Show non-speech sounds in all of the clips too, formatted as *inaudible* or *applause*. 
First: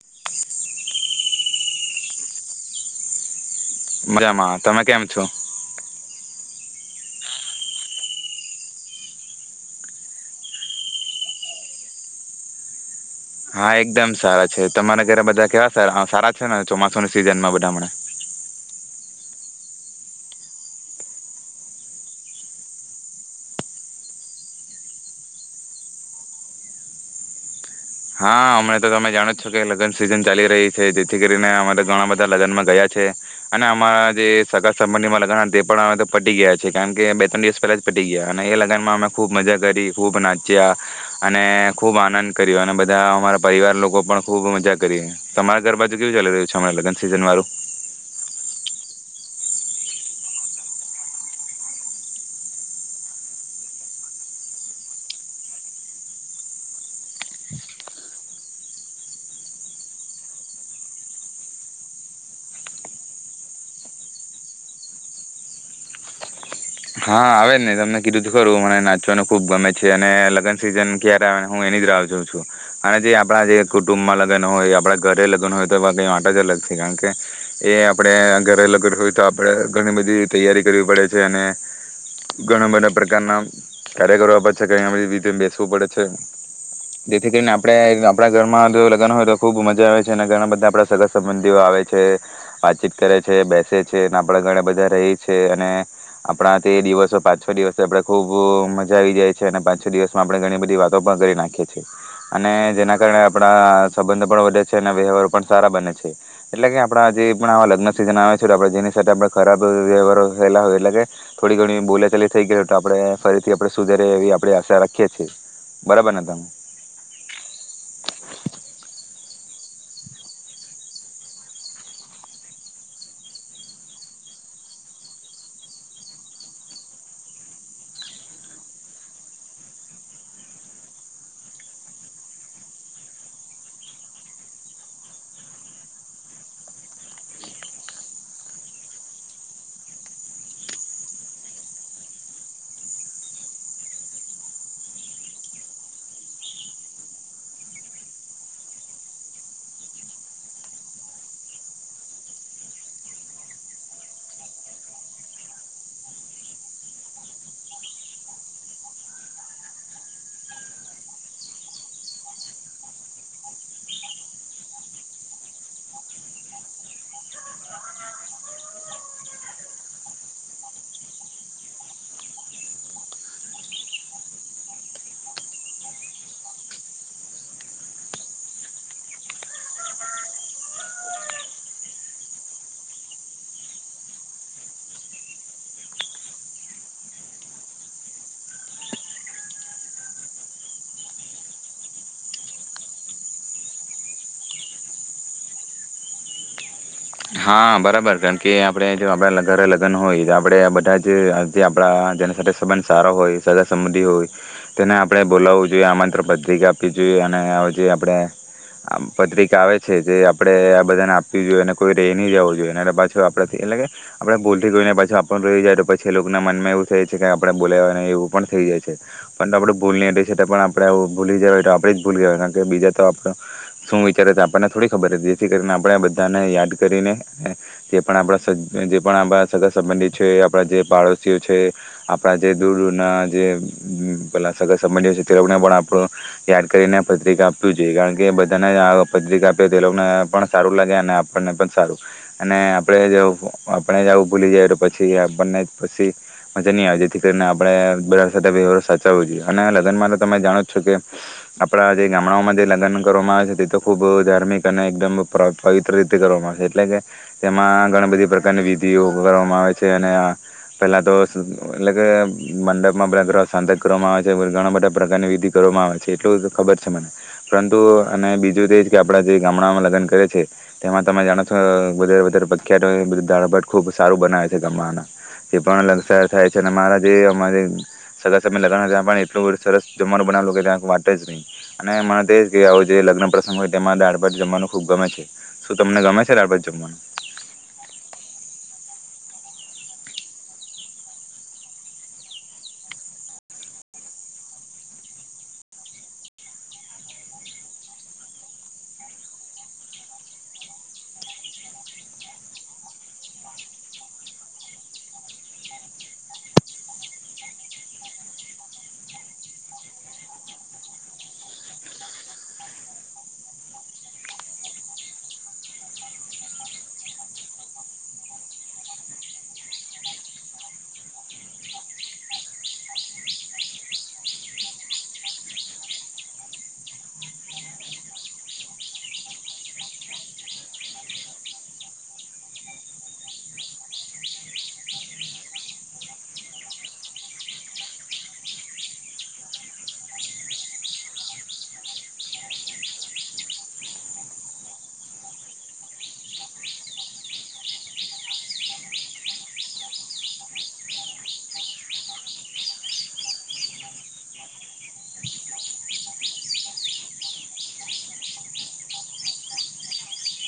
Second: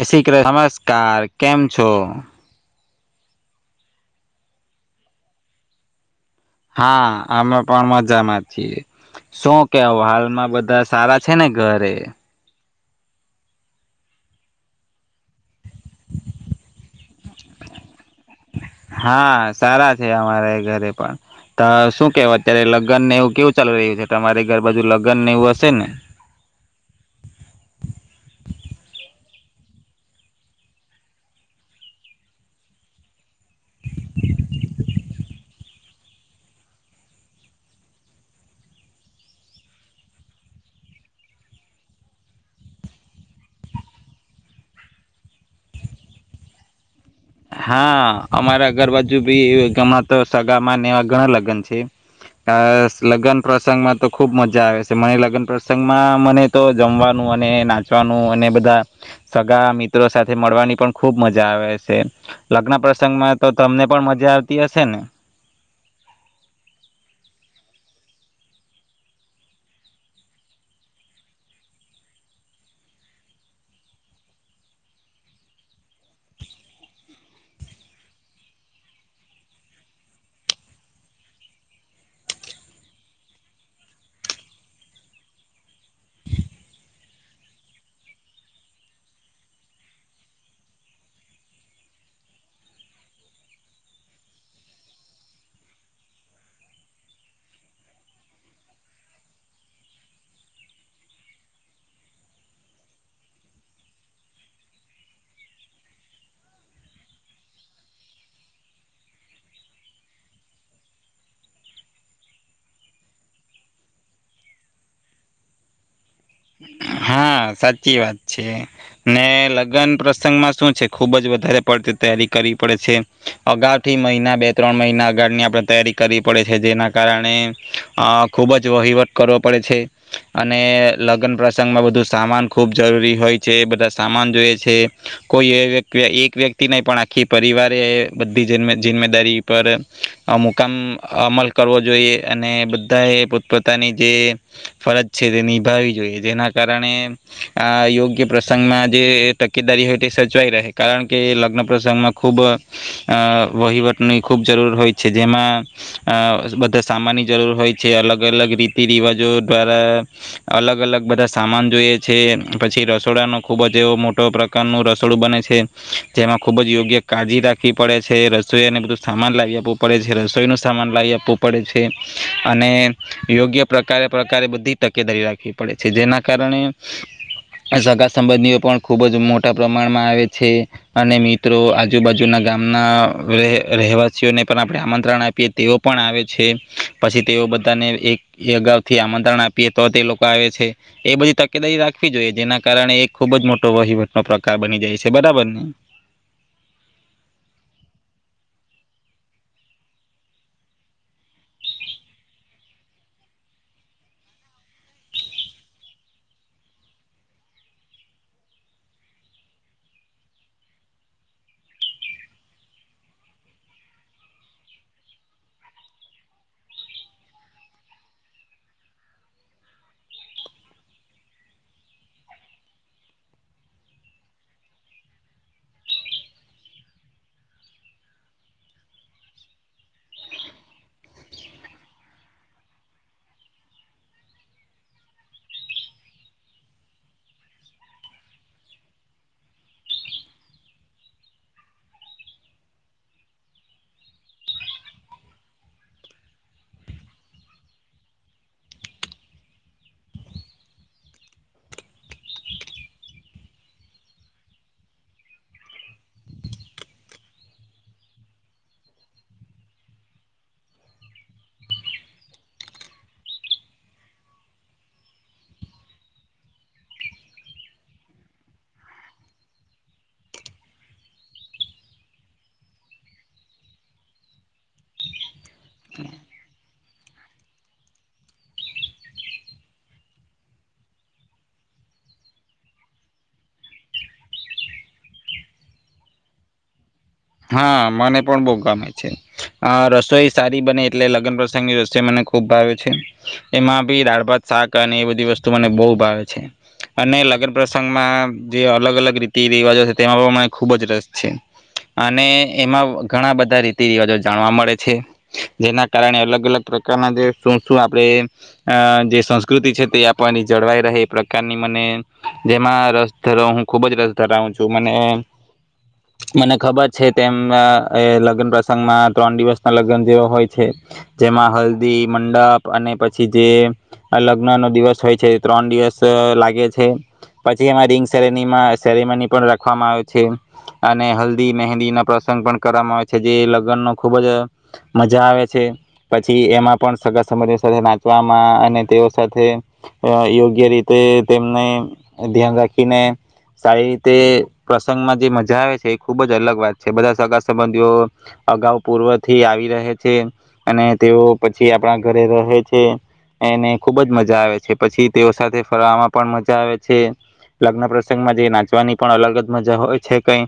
*unintelligible* નમસ્કાર કેમ છો? મજામાં. તમે કેમ છો? હા અમે પણ મજામાં છીએ. શું કેવ હાલમાં બધા સારા છે ને ઘરે? હા એકદમ સારા છે. તમારા ઘરે બધા કેવા સ સારા છે. ને ચોમાસુની સિઝન માં બધા હમણાં. હા સારા છે. અમારે ઘરે પણ તો શું કેવ અત્યારે લગ્નને એવું કેવું ચાલુ રહ્યું છે અરે ઘર બાજુ લગ્નને એવું હશે ને! હા હમણા તો તમે જાણો જ છો કે લગ્ન સિઝન ચાલી રહી છે. જેથી કરીને અમારે ઘણા બધા લગ્નમાં ગયા છે. અને અમારા જે સગા સંબંધી લગ્ન પણ અવે તો પતી ગયા છે. કારણ કે બે ત્રણ દિવસ પહેલા જ પતી ગયા. અને એ લગ્નમાં અમે ખૂબ મજા કરી ખૂબ નાચ્યા અને ખુબ આનંદ કર્યો અને બધા બધા અમારા પરિવાર લોકો પણ ખુબ મજા કરી તમારા ઘરબાજુ કેવું ચાલી રહ્યું છે અમણાં લગ્ન? સિઝન વાળું હા અમારે આગળ બાજુ બી ગણાં તો સગામાં એવા ઘણા લગ્ન છે. આ લગ્ન પ્રસંગમાં તો ખૂબ મજા આવે છે. મને લગ્ન પ્રસંગમાં મને તો જમવાનું અને નાચવાનું અને બધા સગા મિત્રો સાથે મળવાની પણ ખૂબ મજા આવે છે. લગ્ન પ્રસંગમાં તો તમને પણ મજા આવતી હશે ને! હા આવે નહી તમને કીધું ખરું મને નાચવાનું ખુબ ગમે છે. અને લગ્ન સિઝન ક્યારે આવેને હું એની જ રાહ જાઉં છું. અને જે આપણા જે કુટુંબમાં લગ્ન હોય આપણા ઘરે લગ્ન હોય તો એ ક વાત જ અલગ છે કારણ કે એ આપડે ઘરે લગ્ન હોય તો આપડે ઘણી બધી તૈયારી કરવી પડે છે. અને ઘણા બધા પ્રકારના કાર્ય કરવારો છે. બધી રીતે બેસવું પડે છે. જેથી કરીને આપડે આપણા ઘરમાં જો લગ્ન હોય તો ખુબ મજા આવે છે. અને ઘણા બધા આપણા સગા સંબંધીઓ આવે છે. વાતચીત કરે છે. બેસે છે આપડા ઘરે બધા રહી છે. અને આપણા તે દિવસો પાંચ છ દિવસ આપણે ખૂબ મજા આવી જાય છે. અને પાંચ, છ દિવસમાં આપણે ઘણી બધી વાતો પણ કરી નાખીએ છીએ. અને જેના કારણે આપણા સંબંધ પણ વધે છે. અને વ્યવહારો પણ સારા બને છે. એટલે કે આપણા જે પણ આવા લગ્ન સિઝન આવે છે તો આપણે જેની સાથે આપણે ખરાબ વ્યવહારો થયેલા હોય એટલે કે થોડી ઘણી બોલા ચાલી થઈ ગય તો આપણે ફરીથી આપડણે સુધરે એવી આપણે આશા રાખીએ છીએ બરાબર ને તમે! હા સાચી વાત છે. ને લગ્ન પ્રસંગમાં શું છે. ખુબ જ વધારે પડતી તૈયારી કરવી પડે છે. અગાઉ થી મહિના બે ત્રણ મહિના અગળની આપણે તૈયારી કરવી પડે છે. જેના કારણે અ ખુબ જ વહીવટ કરવો પડે છે. અને લગ્ન પ્રસંગ બધું સામાન ખૂબ જરૂરી હોય છે. બધા સામાન જોઈએ છે. કોઈ એક વ્યક્તિ નહી પણ આખી પરિવારે બધી જિમ્મેદારી પર મુકામ અમલ કરવો જોઈએ અને બધા એ પોત પોતાની જે ફરજ છે તે નિભાવવી જોઈએ જેના કારણે આ યોગ્ય પ્રસંગમાં જે તકેદારી હોય તે સચવાઈ રહે. કારણ કે લગ્ન પ્રસંગમાં ખૂબ અ વહીવટની ખૂબ જરૂર હોય છે. જેમાં અ બધા સામાનની જરૂર હોય છે. અલગ અલગ રીતિ રિવાજો દ્વારા અલગ અલગ બધા સામાન જોઈએ છે. પછી રસોડાનો ખૂબ જ એવો મોટો પ્રકારનું રસોડું બને છે‌. જેમાં ખૂબ જ યોગ્ય કાળજી રાખવી પડે છે. રસોઈને બધું સામાન લાવી આપવું પડે છે. રસોઈનું સામાન લાવી આપવું પડે છે. અને યોગ્ય પ્રકારે પ્રકારે બધી તકેદારી રાખવી પડે છે. જેના કારણે સગા સંબંધીઓ પણ ખુબ જ મોટા પ્રમાણમાં આવે છે. અને મિત્રો આજુબાજુના ગામના રહેવાસીઓને પણ આપણે આમંત્રણ આપીએ તેઓ પણ આવે છે. પછી તેઓ બધાને એક અગાઉ થી આમંત્રણ આપીએ તો તે લોકો આવે છે. એ બધી તકેદારી રાખવી જોઈએ, ‌ જેના કારણે એ ખુબ જ મોટો વહીવટનો પ્રકાર બની જાય છે બરાબર ને! હા બરાબર કારણ કે આપણે જો આપણા ઘરે લગ્ન હોય તો આપણે બધા જ જે આપણા જેના સાથે સંબંધ સારા હોય સગા સંબંધિ હોય તેને આપણે બોલાવવું જોઈએ. આમંત્રણ પત્રિકા આપવી જોઈએ અને જે આપણે પત્રિકા આવે છે, જે આપણે આ બધાને આપવી જોઈએ ને કોઈ રેય‌ નહી જવું જોઈએ, પાછુ આપડાથી એટલે કે આપણે ભૂલથી ગઈ ને પાછું આપણુ રહી જાય તો પછી એ લોકોના મનમાં એવું થાય છે કે આપણે બોલાવ્યા ની‌ એવું પણ થઈ જાય છે, પણ તો આપડું ભૂલ નહી રે પણ આપણે ભૂલી જવાય તો આપ જ ભૂલ કવાય કારણ કે બીજા તો આપ શું વિચારે છે, આપણને થોડી ખબર હતી જેથી કરીને આપણે બધાને યાદ આપ જે આપ સગાસંબંધી છે, આપણા જે પાડોશીઓ છે, આપણા જે દૂર દૂર ના જે પેલા સગા સંબંધીઓ છે, તેને પણ આપણું યાદ કરીને પત્રિકા આપું જોઈએ, કારણ કે બધાને આ પત્રિકા આપે તે લોકોને પણ સારું લાગે અને આપણને સારું. અને આપણે જો આપણે જ આવું ભૂલી જાય તો પછી આપણને પસી મજા ની આવે, જેથી કરીને આપે બધા સાથે વ્યવહાર સાચવવો જોઈએ. અને લગનમાં તો તમે જાણો જ છો કે આપણા જે ગામડાઓમાં જે લગન કરવામાં આવે છે, તે તો ખુબ ધાર્મિક અને એકદમ પવિત્ર રીતે કરવામાં આવે છે એટલે કે તેમાં ઘણી બધી પ્રકારની વિધિઓ કરવામાં આવે છે અને પેલા તો એટલે કે મંડપમાં બધા સાંતક કરવામાં આવે છે ઘણા બધા પ્રકારની વિધિ કરવામાં આવે છે એટલું ખબર છે મને પરંતુ અને બીજું તો એજ કે આપડા જે ગામડામાં લગન કરે છે તેમાં તમે જાણો વધારે વધારે પ્રખ્યાત હોય બધું દાળભાત ખૂબ સારું બનાવે છે ગમવાના તે પણર થાય છે અને મારા જે અમારે સગા સંબંધી લગન હોય એમાં પણ એટલું સરસ જમવાનું બનાવેલુ કે ત્યાં વાત જ નહીં અને મતે જે હોય એ લગ્ન પ્રસંગ હોય તેમાં દાળભાત જમવાનું ખૂબ ગમે છે શું તમને ગમે છે? છે દાળ ભાત જમવાનું હા મને પણ બહુ ગમે છે. આ રસોઈ સારી બને એટલે લગ્ન પ્રસંગની રસોઈ મને ખૂબ ભાવે છે. એમાં બી દાળ, ભાત, શાક અને એ બધી વસ્તુ મને બહુ ભાવે છે અને લગ્ન પ્રસંગમાં જે અલગ અલગ રીતિ રિવાજો છે તેમાં પણ મને ખૂબ જ રસ છે. અને એમાં ઘણા બધા રીતિ રિવાજો જાણવા મળે છે. જેના કારણે અલગ અલગ પ્રકારના જે શું શું આપણે અ જે સંસ્કૃતિ છે તે આપલાની જળવાઈ રહે એ પ્રકારની મને જેમાં રસ ધરાવ હું ખુબ જ રસ ધરાવું છું મને મને ખબર છે તેમ લગ્ન પ્રસંગમાં ત્રણ દિવસ ના લગ્ન જેવો હોય છે. જેમાં હલ્દી, મંડપ અને પછી જે લગ્ન નો દિવસ હોય છે ત્રણ દિવસ લાગે છે. પછી એમાં રિંગ સેરેનીમાં સેરેમની પણ રાખવામાં આવે છે અને હલ્દી મહેંદી ના પ્રસંગ પણ કરવામાં આવે છે જે લગ્નનો ખુબ જ મજા આવે છે. પછી એમાં પણ સગા સમજ સાથે નાચવામાં અને તેઓ સાથે યોગ્ય રીતે તેમને ધ્યાન રાખીને સારી રીતે પ્રસંગમાં જે મજા આવે છે એ ખૂબ જ અલગ વાત છે. બધા સગા સંબંધીઓ અગાઉ પૂર્વથી આવી રહે છે અને તેઓ પછી આપણા ઘરે રહે છે અને ખુબ જ મજા આવે છે. પછી તેઓ સાથે ફરવામાં પણ મજા આવે છે. લગ્ન પ્રસંગમાં જે નાચવાની પણ અલગ જ મજા હોય છે કઈ.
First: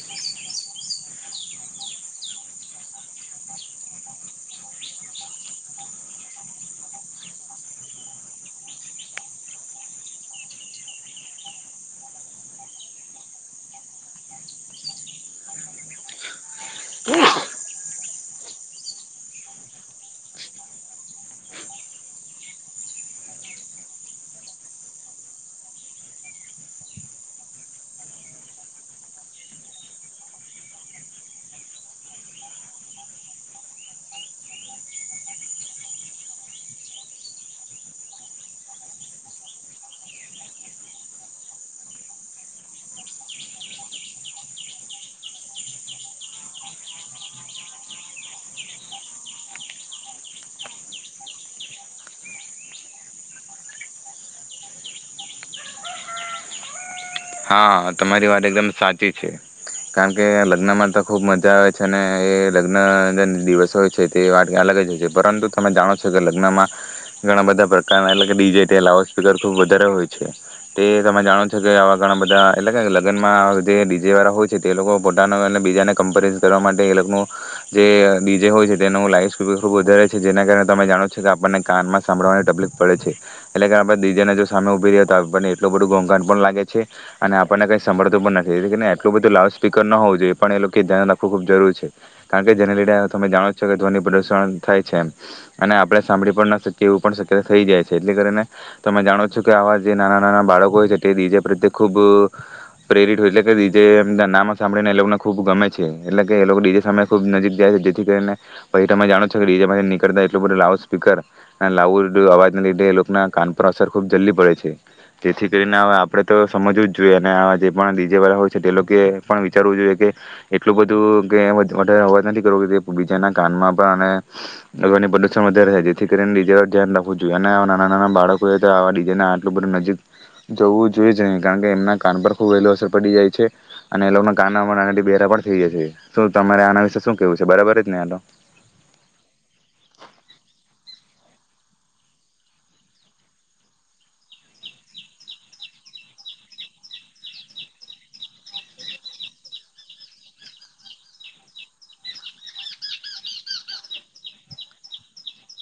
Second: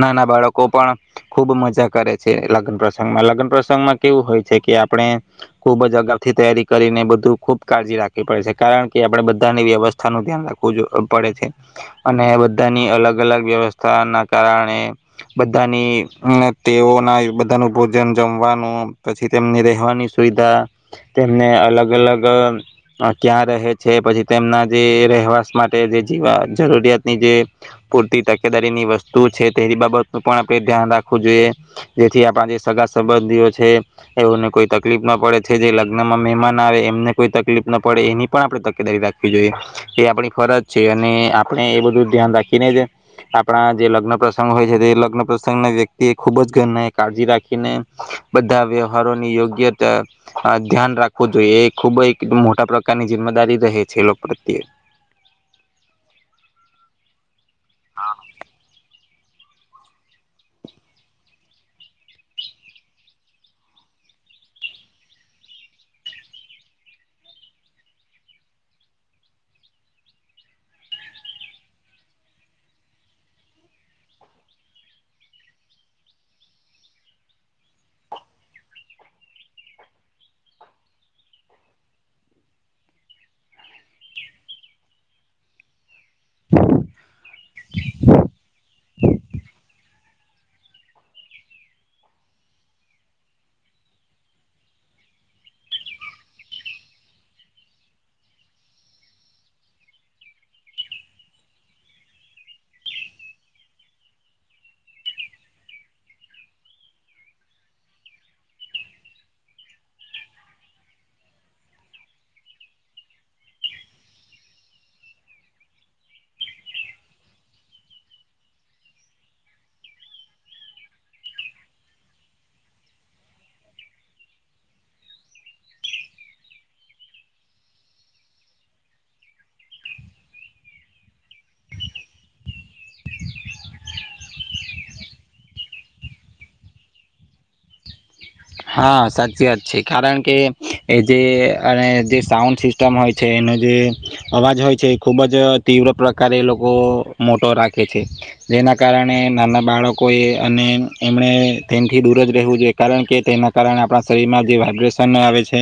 નાના બાળકો પણ ખુબ મજા કરે છે લગ્ન પ્રસંગમાં. લગ્ન પ્રસંગમાં કેવું હોય છે કે આપણે ખુબ જ અગાઉથી તૈયારી કરીને બધું ખૂબ કાળજી રાખવી પડે છે. કારણ કે આપણે બધાની વ્યવસ્થા નું ધ્યાન રાખવું પડે છે અને બધાની અલગ અલગ વ્યવ થા ના કારણે બધાની અને તેઓના બધાનું ભોજન જમવાનું પછી તેમની રહેવાની સુવિધા તેમને અલગ અલગ ક્યાં રહે છે પછી તેમના જે રહેવાશ માટે જે જીવા જરૂરિયાત ની જે પૂરતી તક કેદારીની વસ્તુ છે તેની બાબત નું પણ આપણે ધ્યાન રાખવું જોઈએ. જેથી આપણા જે સગા સંબંધીઓ છે એઓને કોઈ તકલીફ ના પડે છે. જે લગ્નમાં મહેમાન આવે એમને કોઈ તકલીફ ના પડે એની પણ આપણે તકેદારી રાખવી જોઈએ. એ આપણી ફરજ છે અને આપણે એ બધું ધ્યાન રાખીને જ આપણા જે લગ્ન પ્રસંગ હોય છે તે લગ્ન પ્રસંગના વ્યક્તિ એ ખૂબ જ ઘર કાળજી રાખીને બધા વ્યવહારોની યોગ્યતા ધ્યાન રાખવું જોઈએ. એ ખૂબ જ મોટા પ્રકારની જિમ્મેદારી રહે છે લોક પ્રત્યે. હા તમારી વાત એકદમ સા ચી છે. કારણ કે લગ્નમાં તો ખૂબ મજા આવે છે અને એ લગ્ન દિવસો હોય છે તે વા અલગ જ હોય છે. પરંતુ તમે જાણો છો કે લગ્નમાં ઘણા બધા પ્રકારના અલગ ડીજ લાઉડ સ્પીકર ખૂબ વધારે હોય છે તે તમે જાણો છો કે આવા ઘણા બધા એટલે લગ્નમાં જે ડીજે વાળા હોય છે તે લોકો પોતાનો બીજાને કમ્પેર કરવા માટે એનું જે ડીજે હોય છે તેનું લાઈફ સ્ ખુબ વધારે છે. જેના કારણે તમે જાણો છો કે આપણને કાનમાં સાભળવાની તકલીફ પડે છે. એટલે કે આપણે ડીજેને જો સામે ઉભી રે તો આપણને એટલું બધું ગ પણ લાગે છે અને આપણને કઈ સાંભળતું પણ નથીને એટલું બધું લાઉડ સ્પીકર ન હોવું જોઈએ પણ એ લોકે ધ્યાન રાખવું ખૂબ જરૂર છે. કારણ કે જેને લીધે તમે જાણો છો કે ધ્વનિ પ્રદૂષણ થાય છે એમ અને આપણે સાંભળી પણ ના શકીએ એવું પણ શક્યતા થઈ જાય છે. એટલે કરીને તમે જાણો છો કે આવા જે નાના નાના બાળકો હોય છે તે બીજે રીતે ખૂબ પ્રેરિત હોય એટલે કે ડીજે એમ નામાં સાંભળીને એ લોકોને ખૂબ ગમે છે. એટલે કે એ લોકો ડીજે સામે ખૂબ નજીક જાય છે જેથી કરીને પછી તમે જાણો છો કે ડીજે પાસેથી નીકળતા એટલું બધું લાઉડ સ્પીકર અને લાઉડ અવાજને લીધે એ લોકોના કાન પર અસર ખૂબ જલ્દી પડે છે. જેથી કરીને આવા આપણે તો સમજવું જ જોઈએ અને આ જે પણ ડીજે વાળા હોય છે તે લોકો પણ વિચારવું જોઈએ કે એટલું બધું કે વધારે અવાજ નથી કરવું કે બીજાના કાનમાં પણ અને એ લોકોને પ્રદુષણ વધારે છે જેથી કરીને ડીજે વા ધ્યાન રાખવું જોઈએ અને નાના નાના બાળકોએ તો આવા ડીજે આટલું બધું નજીક જવું જ જોઈ જ નહીં કારણ કે એમના કાન પર ખુબ વેલું અસર પડી જાય છે અને એ લોકોના કાન આના બેેરા પણ થઈ જાય છે. શું તમારે આના વિશે શું કેવું છે બરાબર જ ને આનો? હા સાચી વાત છે. કારણ કે એ જે અને જે સાઉન્ડ સિસ્ટમ હોય છે એનો જે અવાજ હોય છે એ ખૂબ જ તીવ્ર પ્રકારે એ લોકો મોટો રાખે છે. જેના કારણે નાના બાળકોએ અને એમણે તેમથી દૂર જ રહેવું જોઈએ. કારણ કે તેના કારણે આપણા શરીરમાં જે વાઇબ્રેશન આવે છે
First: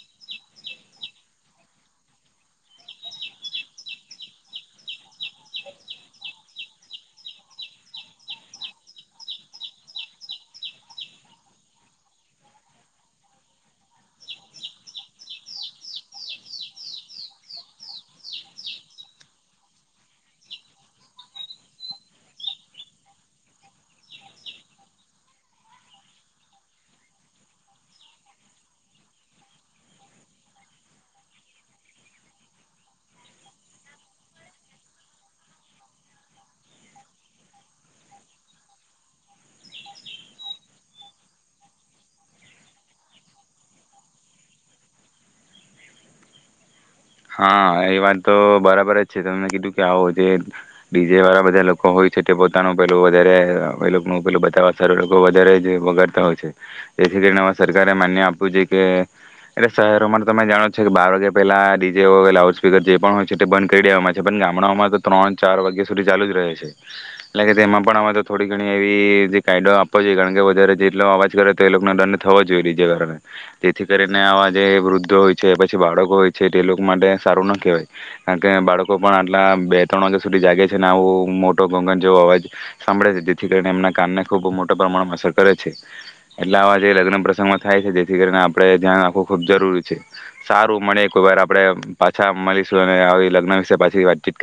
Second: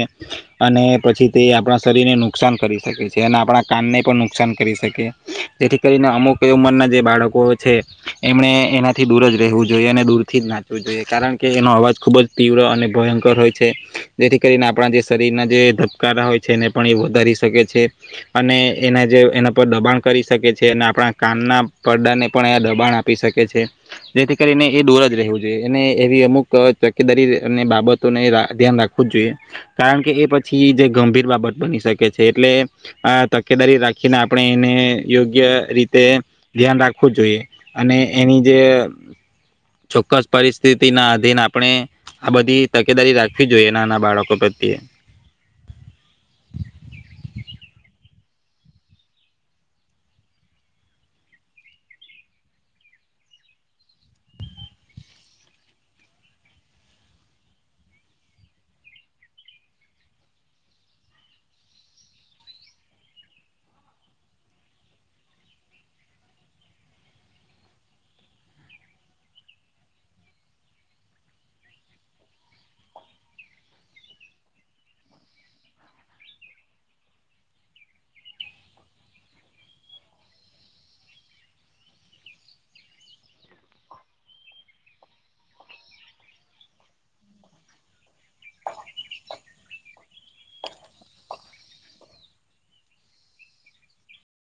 અને પછી તે આપણા શરીરને નુકસાન કરી શકે છે અને આપણા કાનને પણ નુકસાન કરી શકે જેથી કરીને અમુક એ ઉંમરના જે બાળકો છે એમણે એનાથી દૂર જ રહેવું જોઈએ અને દૂરથી જ નાચવું જોઈએ. કારણ કે એનો અવાજ ખૂબ જ તીવ્ર અને ભયંકર હોય છે. જેથી કરીને આપણા જે શરીરના જે ધબકારા હોય છે એને પણ એ વધારી શકે છે અને એના જે એના પર દબાણ કરી શકે છે અને આપણા કાનના પડદાને પણ એયા દબાણ આપી શકે છે જેથી કરીને એ દુર જ રહેવું જોઈએ એ એવી અમુક તકેદારી બાબતોને ધ્યાન રાખવું જ જોઈએ કારણ કે એ પછી જે ગંભીર બાબત બની શકે છે એટલે આ તકેદારી રાખીને આપણે એને યોગ્ય રીતે ધ્યાન રાખવું જ જોઈએ અને એની જે ચોક્કસ પરિસ્થિતિના અધીન આપણે આ બધી તકેદારી રાખવી જોઈએ નાના બાળકો પ્રત્યે. હા એ વાત તો બરાબર જ છે તમને કીધું કે આવો જે ડીજે વાળા બધા લોકો હોય છે તે પોતાનું પેલું વધારે એ લોકોનું પેલું બતાવા સાર લોકો વધારે જ વગડતા હોય છે જેથી કરીને સરકારે માન્ય આપ્યું છે કે એટલે શહેરોમાં તમે જાણો કે બાર વાગ્યા પહેલા જે લાઉડ સ્પીકર જે પણ હોય છે તે બંધ કરી દેમાં છે પણ ગામડાઓમાં તો ત્રણ ચાર વાગ્યા સુધી ચાલુ જ રહે છે એટલે કે તેમાં પણ અવે તો થોડી ઘણી એવી જે કાયદો આપવો જોઈએ કારણ કે વધારે જેટલો અવાજ કરે તો એ લોકોને દંડ થવાો જોઈએ બીજે કારણે જેથી કરીને આવા જે વૃદ્ધો હોય છે પછી બાળકો હોય છે. એ લોકો માટે સારું ના કહેવાય કારણ કે બાળકો પણ આટલા બે ત્રણ વાગ્યા સુધી જાગે છે ને આવું મોટો ઘોંઘાટ જેવો અવાજ સાંભળે છે જેથી કરીને એમના કાનને ખૂબ મોટા પ્રમાણમાં અસર કરે છે એટલે અવાજ એ લગ્ન પ્રસંગમાં થાય છે જેથી કરીને આપણે ધ્યાન રાખવું ખૂબ જરૂરી છે સારું મળે એક વાર આ આપડે પાછા મળીશું અને આવી લગ્ન વિશે પાછી વાતચીત કર